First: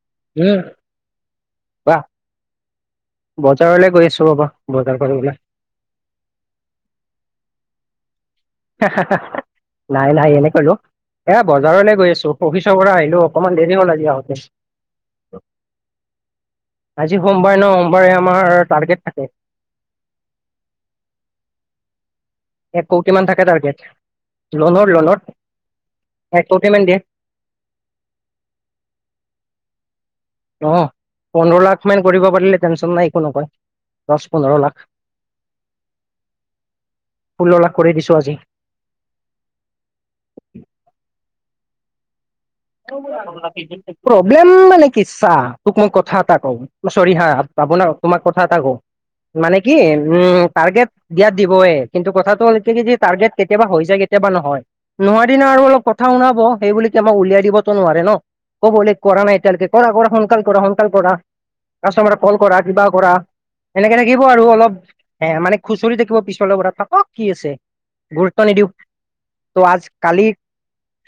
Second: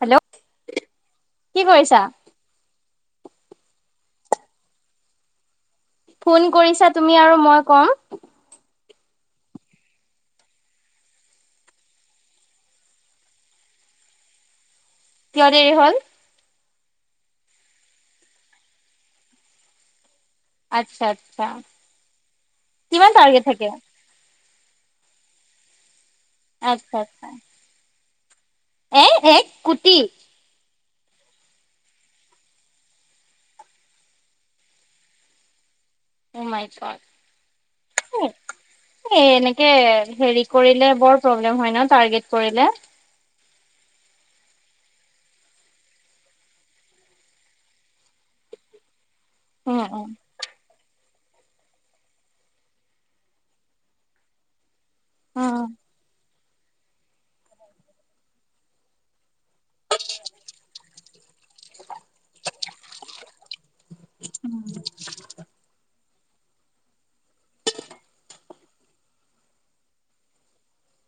Hello? উম। কি কৰিছা? বাহ বজাৰলৈ গৈ আছো ৰবা বজাৰ কৰিবলৈ। ফোন কৰিছা তুমি আৰু মই কম। নাই নাই এনে কলো। এ বজাৰলৈ গৈ আছো অফিচৰ পৰা আহিলো অকনমান দেৰি হ'ল আহোঁতে। কিয় দেৰি হল? আজি সোমবাৰ ন সোমবাৰে আমাৰ টাৰ্গেট থাকে। আচ্ছা আচ্ছা। এক কিমান কৌটিমান টাৰ্গেট থাকে টাৰ্গেট লোনৰ লোনৰ এক কৌটিমান আচ্ছা দিয়ে। আচ্ছা এ এক কুটি? অ', পোন্ধৰ লাখ মান কৰিব পাৰিলে টেনশচন নাই একো নকয়। দহ পোন্ধৰ লাখ অ' মাই গড ষোল্ল লাখ কৰি দিছো আজি। এ এনেকে হেৰি কৰিলে বৰ প্ৰব্লেম হয় ন টাৰ্গেট কৰিলে। প্ৰবলেম মানে কি চা তোক মই কথা এটা কওঁ। চৰি হা আপোনাৰ তোমাক কথা এটা কও মানে কি উম, টাৰগেট দিয়াত দিবয়ে কিন্তু কথাটো হ'ল কি যে টাৰ্গেট কেতিয়াবা হৈ যায় কেতিয়াবা নহয়। নোৱাৰাদিনা আৰু অলপ কথা শুনাব সেই বুলি তোমাক উলিয়াই দিবতো নোৱাৰে ন ক'ব লে কৰা নাই এতিয়ালৈকে কৰা কৰা সোনকাল কৰা সোনকাল কৰা কাষ্টমাৰ কল কৰা কিবা কৰা। সেনেকে থাকিব আৰু অলপ উম হে মানে খুচৰি থাকিব পিছফালৰ পৰা থাকক কি আছে গুৰুত্ব নিদিও। ত' আজি কালি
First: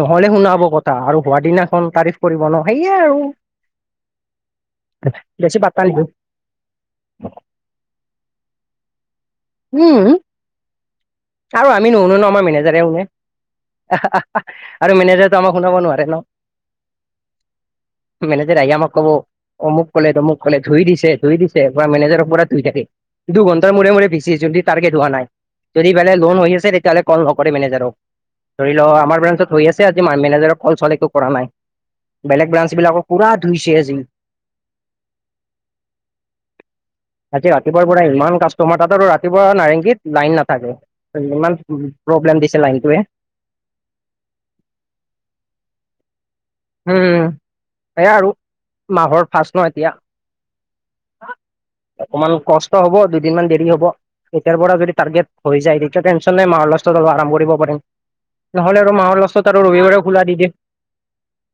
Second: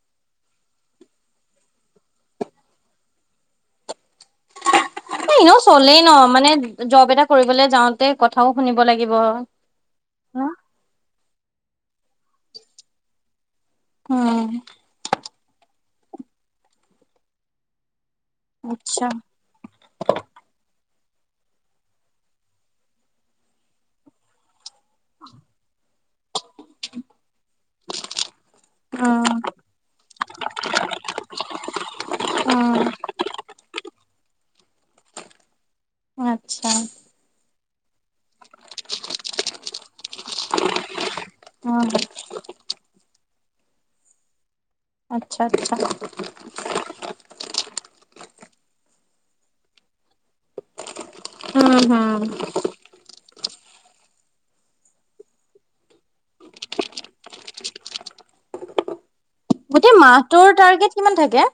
নহ'লে শুনাব কথা আৰু হোৱা দিনাখন তাৰিফ কৰিব ন সেয়ে আৰু। বেছি এনেও পাত্তা চলেই নিদিওঁ ন মানে জব এটা কৰিবলৈ যাওঁতে কথাও শুনিব লাগিব। উম। আৰু আমি নুশুনো ন' আমাৰ মেনেজাৰে শুনে উম আৰু মেনেজাৰ শুনাব নোৱাৰে ন মেনেজাৰ আহি আমাক কব আচ্ছা অমোক ক'লে তমোক ক'লে ধুই দিছে ধুই দিছে মেনেজাৰৰ পৰা ধুই থাকে। দুঘণ্ট মূৰে মূৰে ভীচি যদি টাৰৰ্গেট হোৱা নাই যদি বোলে লোন হৈ আছে তেতিয়হলে ক'ল নকৰে মেনেজাৰক ধৰি ল আমাৰ উম ব্ৰান্সত হৈ আছে আজি ম মেনেজাৰৰ কল চল একো কৰা নাই বেলেগ উম ব্ৰাঞ্চ বিলাকক পুৰা ধুইছে আজি। [inaudible] আচ্ছা। আজি ৰাতিপুৱাৰ পৰা ইমান কাষ্টমাৰ তাত আৰু ৰাতিপুৱা নাৰেংগীত লাইন নাথাকে ইমান উম প্ৰব্লেম দিছে লাইনটোৱে। আচ্ছা আচ্ছা। উম, সেয়াা আৰু মাহৰ ফাৰচ ন এতিয়া। উম হম অকমান কষ্ট হব, দুদিনমান দেৰি হ'ব। এতিয়াৰ পৰা যদি টাৰ্গেট হৈ যায়, তেতিয়া টেনচন নাই, মাহৰ লাষ্টত অলপ আৰাম কৰিব পাৰিম। নহ'লে আৰু মাহৰ লাষ্টত আৰু ৰবিবাৰে গোটেই খোলা দি দিয়ে মাহটোৰ টাৰ্গেট কিমান থাকে?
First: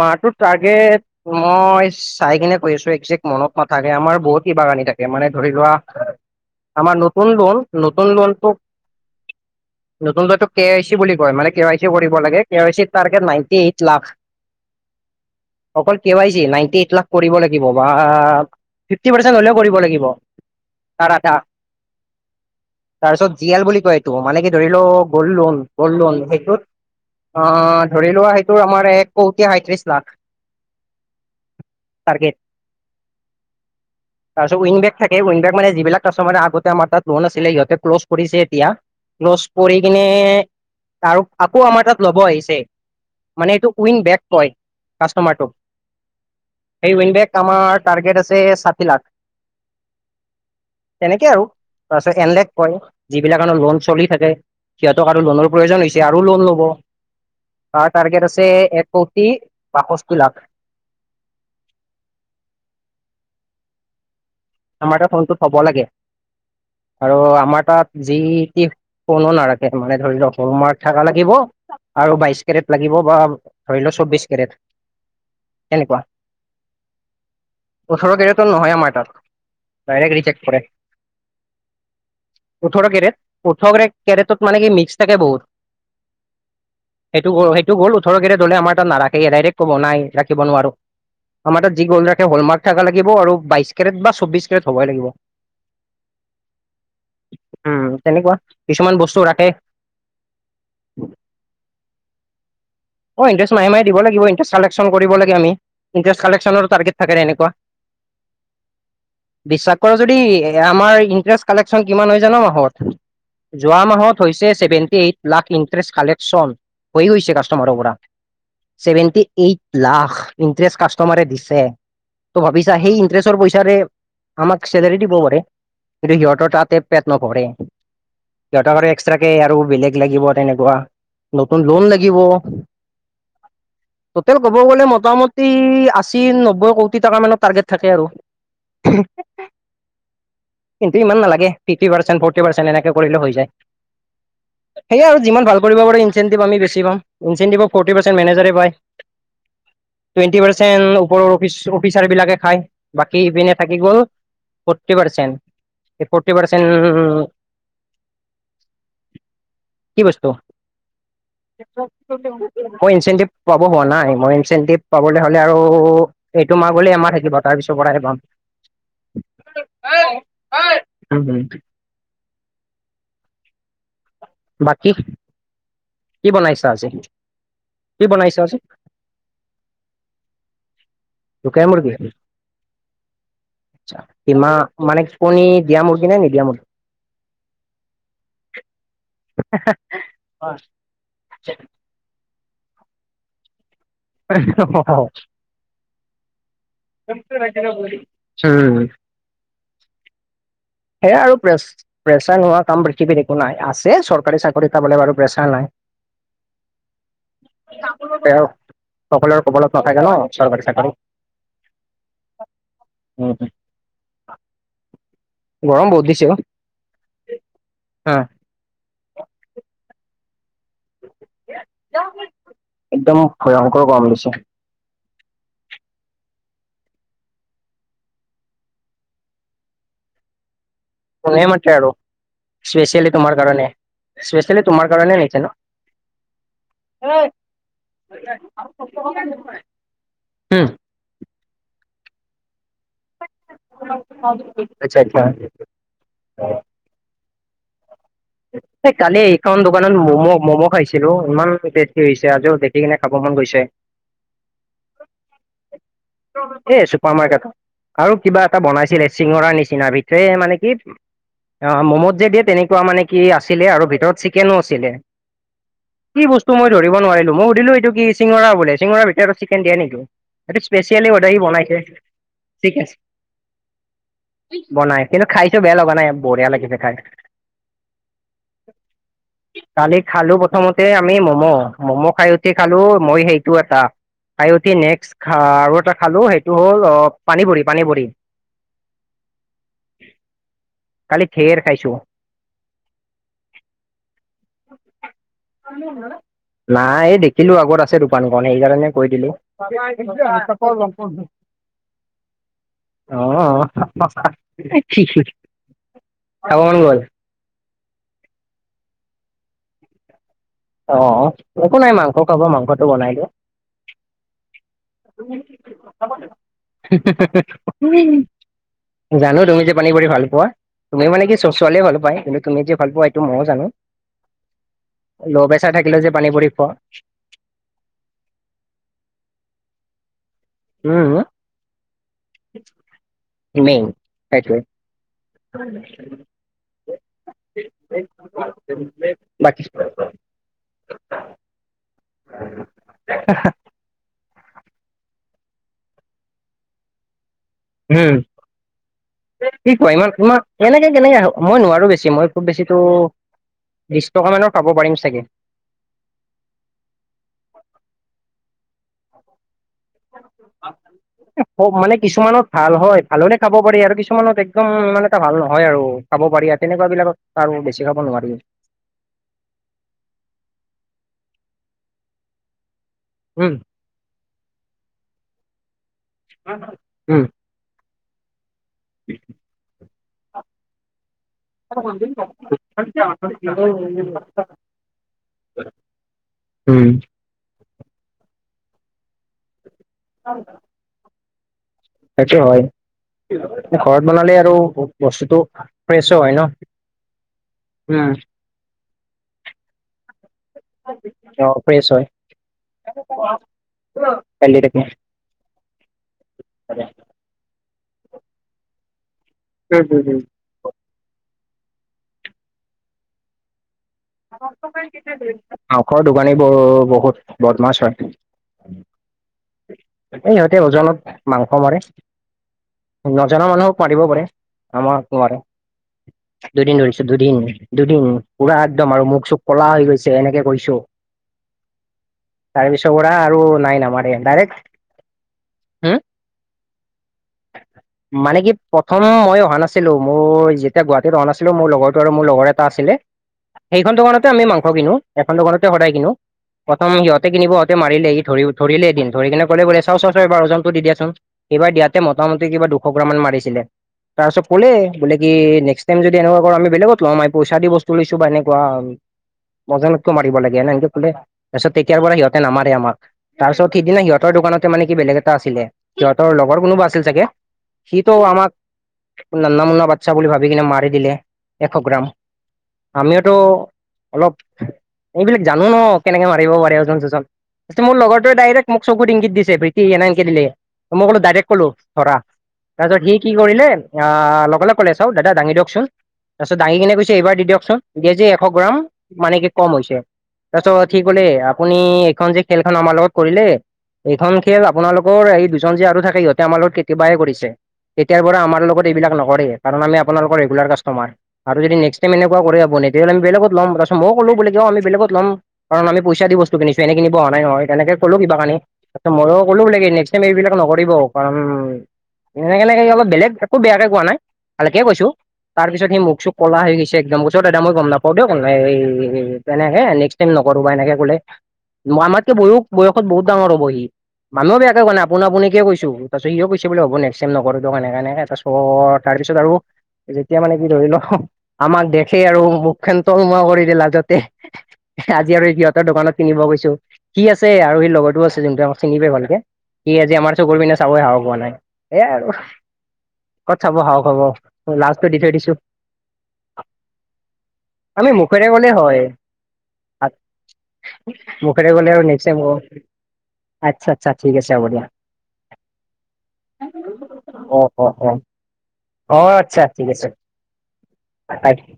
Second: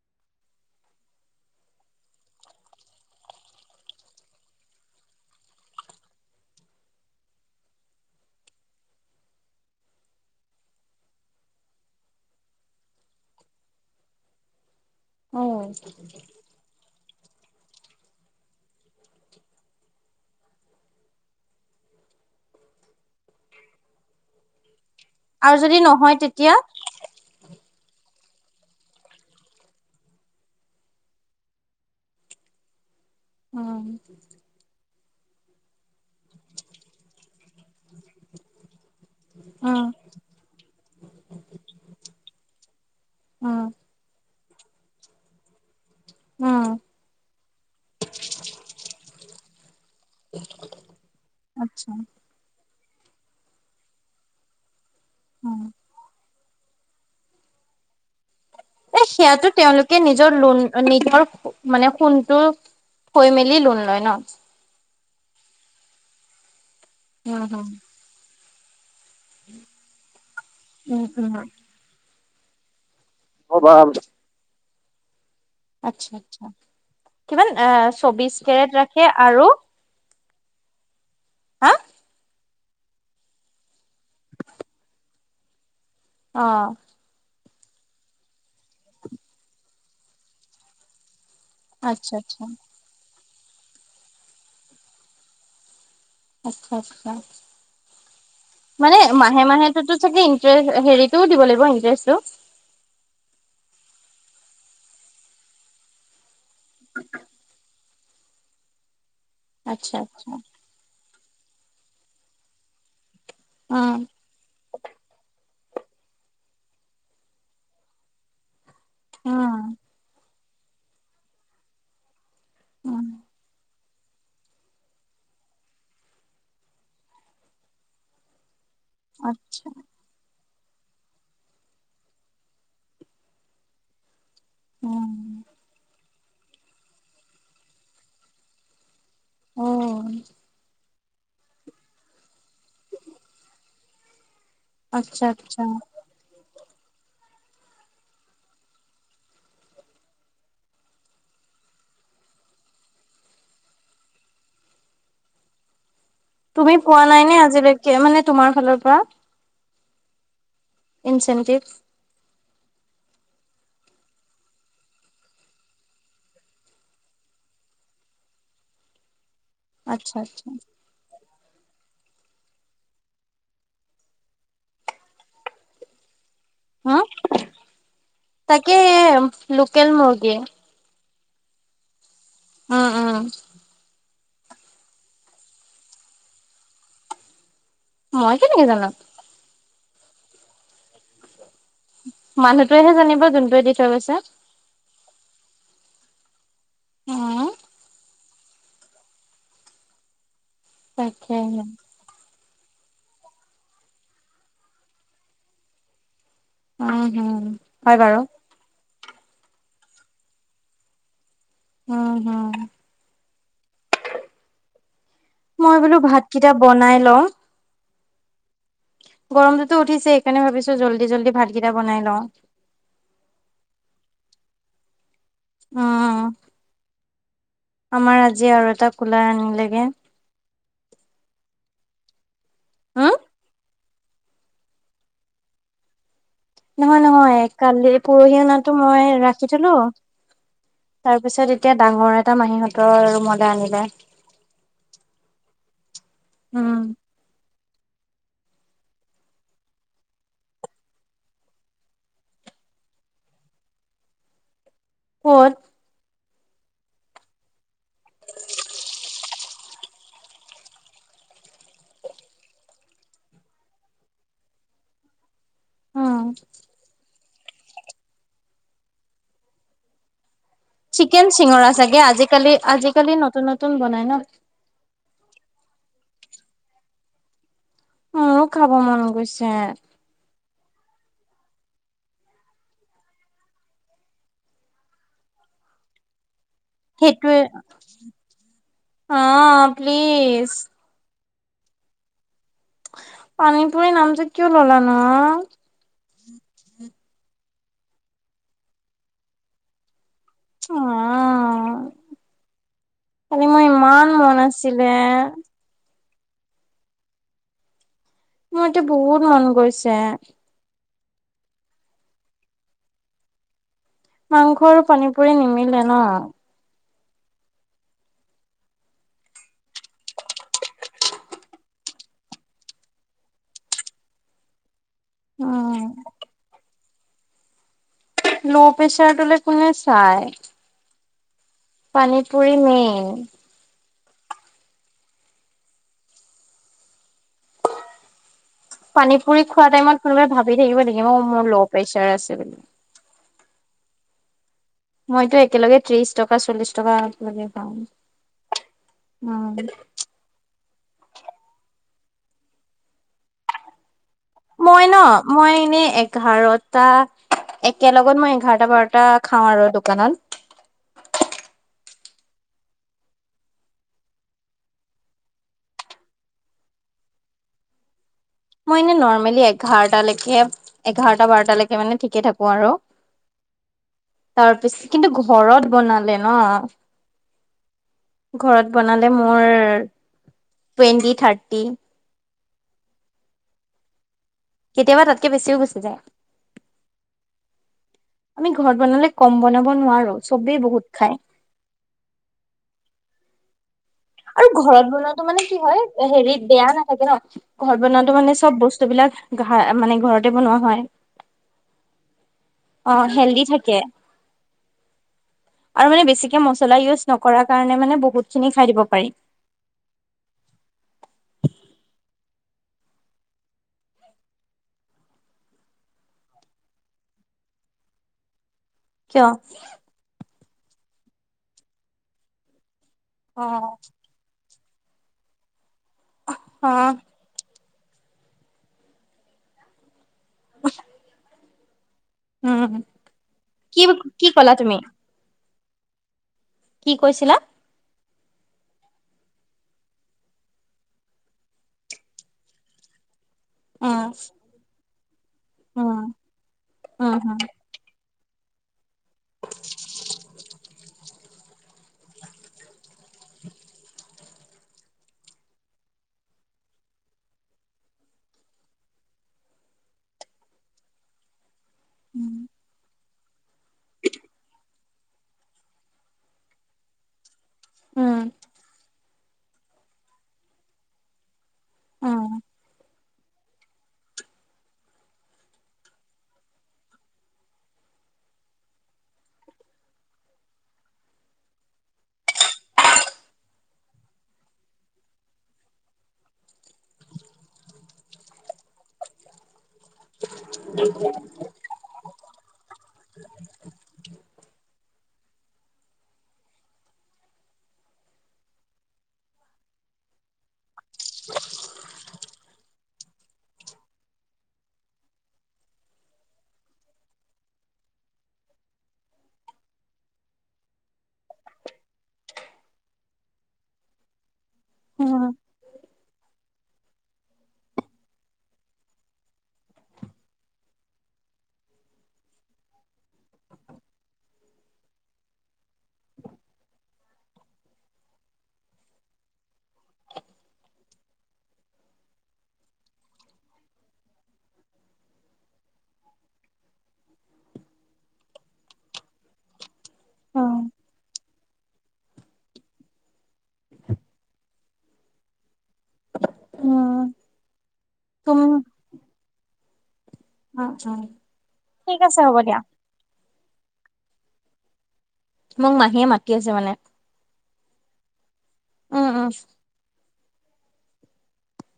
মাহটো টাৰ্গেট মই চাই কিনে কৈ আছোঁ, একজেক্ট মনত নাথাকে। আমাৰ বহুত কিবাগানি থাকে মানে ধৰি লোৱা আমাৰ নতুন লোন। নতুন লোনটো নতুন লোৱাটো কে আই চি বুলি কয় মানে কে আই চি কৰিব লাগে। কে ৱই চি তাৰ নাইটি এইট লাখ, উম, অকল কে আই চি এ নাইটি এইট লাখ। কৰিব লাগিব বা, ফিফটি পাৰ্চেণ্ট হ'লেও কৰিব লাগিব। তাৰ আধা তাৰপিছত জিয়েল বুলি কয় এইটো মানে কি ধৰি লওক গল্ড আৰু লোন যদি গল্ড নহয় লোন তেতিয়া সেইটোত ধৰি লোৱা, সেইটোৰ আমাৰ এক কোটি সাইত্ৰিশ লাখ। টাৰগেট। [inaudible] তাৰিছত উইংগেট থাকে, উইংগেট মানে যিবিলাক কাষ্টমাৰে আগতে আমাৰ তাত লোন আঁছিলে সিহঁতে ক্লছ কৰিছে এতিয়া। ক্লছ কৰি উম কিনে, তাৰ আকৌ আমাৰ তাত ল'ব আহিছে। মানে উম এইটোক উইন বেক কয় কাষ্টমাৰটোক। উম সেই উইনডেক আমাৰ টাৰ্গেট আছে ষাঠি লাখ। তেনেকে আৰু আচ্ছা তাৰিছত এনলেক কয়। যিবিলাক কাৰনৰ লোন চলি থাকে, সিহঁতক আৰু লোনৰ উম প্ৰয়োজন হৈছে আৰু লোন ল'ব। তাৰ টাৰ্গেট আছে এক এ কোটি সেয়াাতো তেওঁলোকে বাষষ্ঠি লাখ নিজৰ লোন নিজৰ মানে সোণটো থৈ মেলি লোন লয় ন? আমাৰ তাত শেনটো থ'ব লাগে। আৰু উম আমাৰ হম তাত যি শোনো নাৰখে। মানে, ধৰি লওক হলমাৰ্ক উম থকা লাগিব আৰু বাইস্কটত লাগিব বা ধৰি উম লোৱা চৌবিছ কেৰেট। তেনেকুৱা আচ্ছা আচ্ছা কিমান চৌবিশ কেৰেট ৰাখে আৰু। ডাইৰেটৰি ৰিজেক্ট কৰে। হা ওঠৰ কেৰেট। ওঠৰ কেৰেটত মানে কি মিক্স থাকে বহুত। অ'। সেইটো-সেইটো গ'ল ওঠৰ কেৰেট ধৰিলে, আমাৰ তাত নাৰাখে ডাইৰেক্ট বনাই ৰাখিব নোৱাৰো। আমাৰ তাত যি গল্ড আচ্ছা ৰাখে আচ্ছা হ'ল মাৰ্ক থাকা লাগিব, আৰু বাইছ কেৰেট বা চৌবিশ কেৰেট হ'বই লাগিব। আচ্ছা-আচ্ছা উম তেনেকুৱা কিছুমান মানে বস্তু ৰাখে মাহে-মাহে। চে ইাৰে হেৰিটোও দিব লাগিব ইন্টাৰেষ্টটো। অ', ইন্টাৰেষ্ট মাহে মাহে দিব লাগিব। ইন্টাৰেষ্ট কালেক্যন কৰিব লাগে আমি। ইণ্টাৰেষ্টা কালেকচনৰ টাৰ্গেট থাকে এনেুৱা। [inaudible] বিশ্বাস আচ্ছা কৰা যদি, আচ্ছা আমাৰ ইণ্টাৰেষ্ট কালেকচন কিমান হয় জানা মাহত যোৱা উম মাহত হৈছে ছেভেন্টি এইট লাখ ইন্টাৰেষ্টে কালেকচন। ছেভেন্টি উম এইট লাখ ইন্টাৰেষ্টে কাষ্টমাৰে দিছে। ত' ভাবিছা সেই উম ইন্টাৰেষ্টৰ পইচাৰে আমাক চেলাৰী দিব পাৰে। কিন্তু সিহঁতৰ তাতে পেট নভৰে সিহঁতৰ এক্সট্ৰাক কে আৰু আচ্ছা বেলেগ লাগিব তেনেকুৱা নতুন লোন লাগিব। ট'টেল ক'ব গ'লে উম মোটামুটি আশী নব্বৈ কোটি টকাামানৰ টাৰ্গেট থাকে আৰু। উম কিন্তু ইমান নালাগে ফিফটি পাৰ্চেণ্ ফৰ্টি পাৰ্চণ্ট এনেকে কৰিলে হৈ যায়। সেয়য়া আৰু আচ্ছা যিমান আচ্ছা ভাল কৰিব পাৰে ইনচেণ্টভি আমি বেছি পাম। ইনচেণ্টিভত ফৰ্টি পাৰ্চেণ্ট মেনেজাৰে পায়। টুৱেণ্টি পাৰ্চেণ্ট ওপৰৰ অফিচাৰ বিলাকে খাই। বাকী ইপিনে থাকি গ'ল ফ'ৰ্টি পাৰ্চেণ্ট। এই ফ'ৰ্টি পাৰ্চেণ্ট তুমি পোৱা নাই নে আজিলৈকে মানে তোমাৰ ফালৰ পৰা কি বস্তু ইনচেণ্টিভ মই ইনচেন্টিভ পাব হোৱা নাই মই ইনচেন্টিভ পাবলৈ হ'লে আৰু এইটো মাহ গলে এমাহ থাকিব তাৰ পিছৰ পৰা পাম। আচ্ছা আচ্ছা। উম উম। বাকী কি বনাইছা আজি হা কি বনাইছা আজি? তাকে লোকেল মুৰ্গী লোকেল মুৰ্গি। উম উম। কিমা মানে কণী দিয়া মুৰ্গী নে নিদিয়া মুৰ্গী? মই কেনেকে জানো। হয়। [unintelligible] মানুহটোৱেহে জানিব যোনটোয়ে দি থৈ গৈছে। [unintelligible] উম সেয়া আৰু প্ৰেছ তাকেহে প্ৰেছাৰ নোহোৱা কাম পৃথিৱীত একো নাই আছে চৰকাৰী চাকৰিটা পাবলে বাৰু প্ৰেছাৰ নাই। উম হুম হয় বাৰু। তেওঁ সকলোৰে কপালত নাথাকে ন চৰকাৰী চাকৰি। উম হম। উম মই গৰম বোলো বহুত দিছে অ'। ভাতকেইটা বনাই লওঁ উম। গৰমটোতো উঠিছে সেইকাৰণে ভাবিছো জল্দি জল্দি ভাতকেইটা বনাই লওঁ। একদম ভয়ংকৰ গৰম দিছে। উম আমাৰ আজি আৰু এটা কুলাৰ আনিলেগে। কোনে মাত্ৰ আৰু স্পেচিয়েলি উম তোমাৰ কাৰণে স্পেচিয়েলি তোমাৰ কাৰণে নিচে ন। [inaudible] নহয় নহয় কালি পৰহিনাটো মই ৰাখি থলো। উম, তাৰ পিছত এতিয়া ডাঙৰ এটা মাহীহঁতৰ ৰুমলৈ আনিলে। আচ্ছা আচ্ছা। উম। এই কালি এইখন দোকানত মম' ম'ম' খাইছিলো ইমান টেষ্টি হৈছে আজিও টে সেই কাৰণে খাবমন গৈছে। ক'ত। এ চোপাৰ মাৰকেটত। আৰু কিবা এটা বনাইছিলে চিঙৰাৰ নিচিনাৰ ভিতৰে মানে কি। অ', ম'মত যে দিয়ে তেনেকুৱা মানে আছিলে আৰু ভিতৰত চিকেনও আছিলে উম কি বস্ত মই ধৰিব নোৱাৰিলো মই সধিলো এইটো কি চিঙৰা বোলে চিঙৰাৰ ভিতৰত চিকেন দিয়ে নেকি? এইটো স্পেচিয়েলি চিকেন বোধহয় সি চিঙৰা বনাইছে চাগে আজিকালি চিকেন আজিকালি নতুন নতুন বনাই ন। বনাই কিন্তু খাইছো বেয়া লগা নাই বঢ়িয়া লাগিছে খাই। মোৰো খাব মন গৈছে। কালি খালো প্ৰথমতে আমি মম' ম'ম' খাই উঠি খালো মই সেইটো এটা। খাই উঠি নেক্সট খ আৰু এটা খালো সেই এইটো হ'ল সেইটোৱে পানী পুৰি পানী পুৰি। অ প্লিজ কালি ধেৰ খাইছোঁ। পানীপুৰি নাম যে কিয় ল'লা নো। নাই এই দেখিলো আগত আছে দোকানখন সেইকাৰণে কৈ দিলো। অ [unintelligible] কালি মোৰ ইমান মন আছিলে [unintelligible] মোৰ এতিয়া বহুত মন গৈছে। অ, অ, একো নাই মাংস খাব মাংসটো বনাই দিয়া। মাংস আৰু পানী পুৰি নিমিলে ন। জানো তুমি যে, পানী কৰি ভাল পোৱা। তুমি মানে কি ছোৱালী মানুহ পায় ভাল পোৱা কিন্তুি যে ভাল পোৱা এইটো মইো জানো। ল' প্ৰেচাৰ উম থাকিলে যে পানী পৰি খোৱা। ল' প্ৰেছাৰটোলে কোনে চাই। উম, পানীপৰি মেইন। মেইন সেইটোৱেই। [unintelligible] পানী পুৰি বাকী খোৱা টাইমত কোনোবে ভাবি থাকিব লোগিব ম মোৰ ল' প্ৰেচাৰ আছে বুলি। অা [unintelligible] মইতো একেলগে ত্ৰিশ টকা চল্লিশ টকাত মা উম, কি কোৱা ইমান খোৱা। এনেকে কেনেকে, মই নোৱাৰো বেছি মই খুব বেছি টো বিশ টকা মানৰ। মই ন মই এনে এঘাৰত তা, একেলগত মই এঘাৰটা বাৰটা খাওঁ আৰু দোকানত। মানে কিছুমানত ভাল হয় ভালনে খাব পাৰি আৰু কিছুমানত একদম মানে এটা ভাল নহয় আৰু। খাব পাৰি তেনেকুৱা বিলাকত আৰু বেছি খাব নোৱাৰি। মই এনে নৰ্মেলি এঘাৰটালৈকে, এঘাৰটা বাৰটালৈকে মানে ঠিকে থাকো আৰু। উম, তাৰ পিছত কিন্তু ঘৰত বনালে ন। উম ঘৰত বনালে মোৰ টুৱেন্টি থাৰ্টি। [unintelligible] কেতিয়াবা তাতে বেছিও গুচ যায়। উম, আমি ঘৰত বনালে কম বনাব নোৱাৰো চবেই বহুত খাই। সেইটো হয়। ঘৰত বনা আৰু ঘৰত বনোৱাটো মানে কি হয় হয় ন হেৰিত বেয়া নাথাকে ন ঘৰত বনোৱাটো মানে। চব বস্তুবিলাক ঘ, মানে ঘৰত অ, ফ্ৰেছ হয়, অ হেল্ডি থাকে কালি তাকে। আৰু মানে বেছিকে মছলা ইউজ নকৰ কাৰণে মানে বহুত খিনি খাই দিব পাৰিম। উম, উম, [inaudible] দোকানী ব বহুত বদমাচ হয়। কিয়? ইিহঁতে ওজনত মাংস মাৰে, অ নজনা মানুহক মাৰিব পাৰে। আমাৰ তোমাৰ অ দুদিন ধৰিছে দুদিন দুদিন পুৰা একদম আৰু মুখ চুখ কলা হৈ গৈছে এনেকে কৈছো। তাৰ উম পিছৰ পৰা আৰু নাই কি নামাৰে কি ক'লা ডাইৰেক্ট। তুমি হম, কি কৈছিলা? [inaudible] মানে কি প্ৰথম মই অহা নাছিলোঁ মোৰ যেতিয়া গুৱাহাটীত অহা নাছিলোঁ মোৰ লগৰটো আৰু মোৰ লগৰ এটা আছিলে। সেইখন উম দোকানতে আমি মাংস কিনো এখন দোকানতে সদায় কিনো উম প্ৰথম সিহঁতে কিনিব। মাৰিলে ই ধৰি ধৰিলে এদিন ধৰি কিনে ক'লে বোলে চাওঁ চাওঁ চাওঁ বাৰ জনটো দি দিয়াচোন। এইবাৰ দিয়াতে মোটামুটি কিবা দুশ গ্ৰাম মান মাৰিছিলে তাৰপিছত কলে বোলে কি নেক্সট টাইম যদি এনেকুৱা কৰা আমি বলেগত ল'ম পইচা দি বস্তু তুলিছো বা এনেকুৱা ব্ৰজেনক কিয় মাৰিব লাগে এনকে কলে তাৰপিছত তেতিয়াৰ পৰা সিহঁতে নামাৰে আমাক তাৰপিছত সিদিনা সিহঁতৰ দোকানতে মানে কি বেলেগ এটা আছিলে সিহঁতৰ লগৰ কোনোবা আছিল চাগে সিটো উম আমাক নান্না মুন্না বাচ্ছা বুলি ভাবি কিনে মাৰি দিলে এশ গ্ৰাম উম উম আমিওতো অলপ এইবিলাক জানো ন কেনেকে মাৰিব পাৰে ওজন চজন মোৰ লগৰটোৱে ডাইৰেক্ট মোক চকুুৰ ইংগত দিছে প্ৰী সকে দিল মই কলো ডাইৰেক্ট কলো ধৰা তাৰপিছত সি কি কৰিলে আহ লগ লগে কলে চাও দাদা দাঙি দিয়কচোন তাৰপাছত দাঙি কিনে কৈছে এইবাৰ দি দিয়ক। দিয়া পিছত এশ গ্ৰাম মানে কি কম হৈছে তাৰপিছত কলে আপুনি এইখন যে খেলখন আমাৰ লগত কৰিলে এইখন খেল আপোনালোকৰ এই দুজন যে আৰু থাকে সিহঁতে আমাৰ লগত কেতিয়াবাই কৰিছে তেতিয়াৰ পৰা আমাৰ লগত এইবিলাক নকৰে কাৰণ আমি আপোনালোকৰ ৰেগুলাৰ কাষ্টমাৰ আৰু যদি নেক্সট টাইম এনেকোৱা কৰে আপুনি তেনে আমি বেলেগত লম তাৰপিছত মইও কলো আমি বেলেগত লম কাৰণ আমি পইছা দি বস্তু কিনিছো এনে নিব অহা নাই নহয় তেনেকে কলো কিবা কিনি তাৰপিছত মইয়ো ক'লো বে নেক্সট টাইম এইবিলাক নকৰিব কাৰন সনে কেনেকে অলপ বেলেগ একো বেয়াকে কোৱা নাই ভালকে কৈছো উম তাৰ পিছত সি মোক চোখ কলা হৈ গৈছে একদম দাদ মই গম নাপাও এনেকে নেক্স টাইম নকৰো এনেকে কলে আমাত কৈ বয় বয়সত বহুত ডাঙৰ হ'ব সি মালোও বেয়াকে কোৱা নাই আপোনা আপুনি কৈচো তাৰপাছত সিও কৈছে হব নেক্সট টাইম নকৰোঁ দিওক অনেকে অনেকে তাৰপিছত আৰু যেতিয়া মানে কি ধৰি লও আমাক দেখেই আৰু মুখখন তলমুৱা কৰিলে লাজতে আজি আৰু সিহঁতৰ দোকানত কিনিব গৈছো সি আছে আৰু সি লগৰতো আছে যোনটো আমাক চিনি পায় ভালকে সি আজি আমাৰ উম চকুৰ পিনে চাবই সাহস পোৱা নাই। এয়াই আৰু ক'ত চাব সাওক হব লাজটো দি থৈ দিছো। উম আমি তুম মুখেৰে উম ক'লে হয়। উম মুখেৰে কলে ঠিক আছে হ'ব দিয়া আৰু আচ্ছা আচ্ছা ঠিক আছে হ'ব দিয়া। মোক মাহীয়ে মাতি আছে মানে অ', অ', উম উম আচ্ছা ঠিক আছে। [inaudible]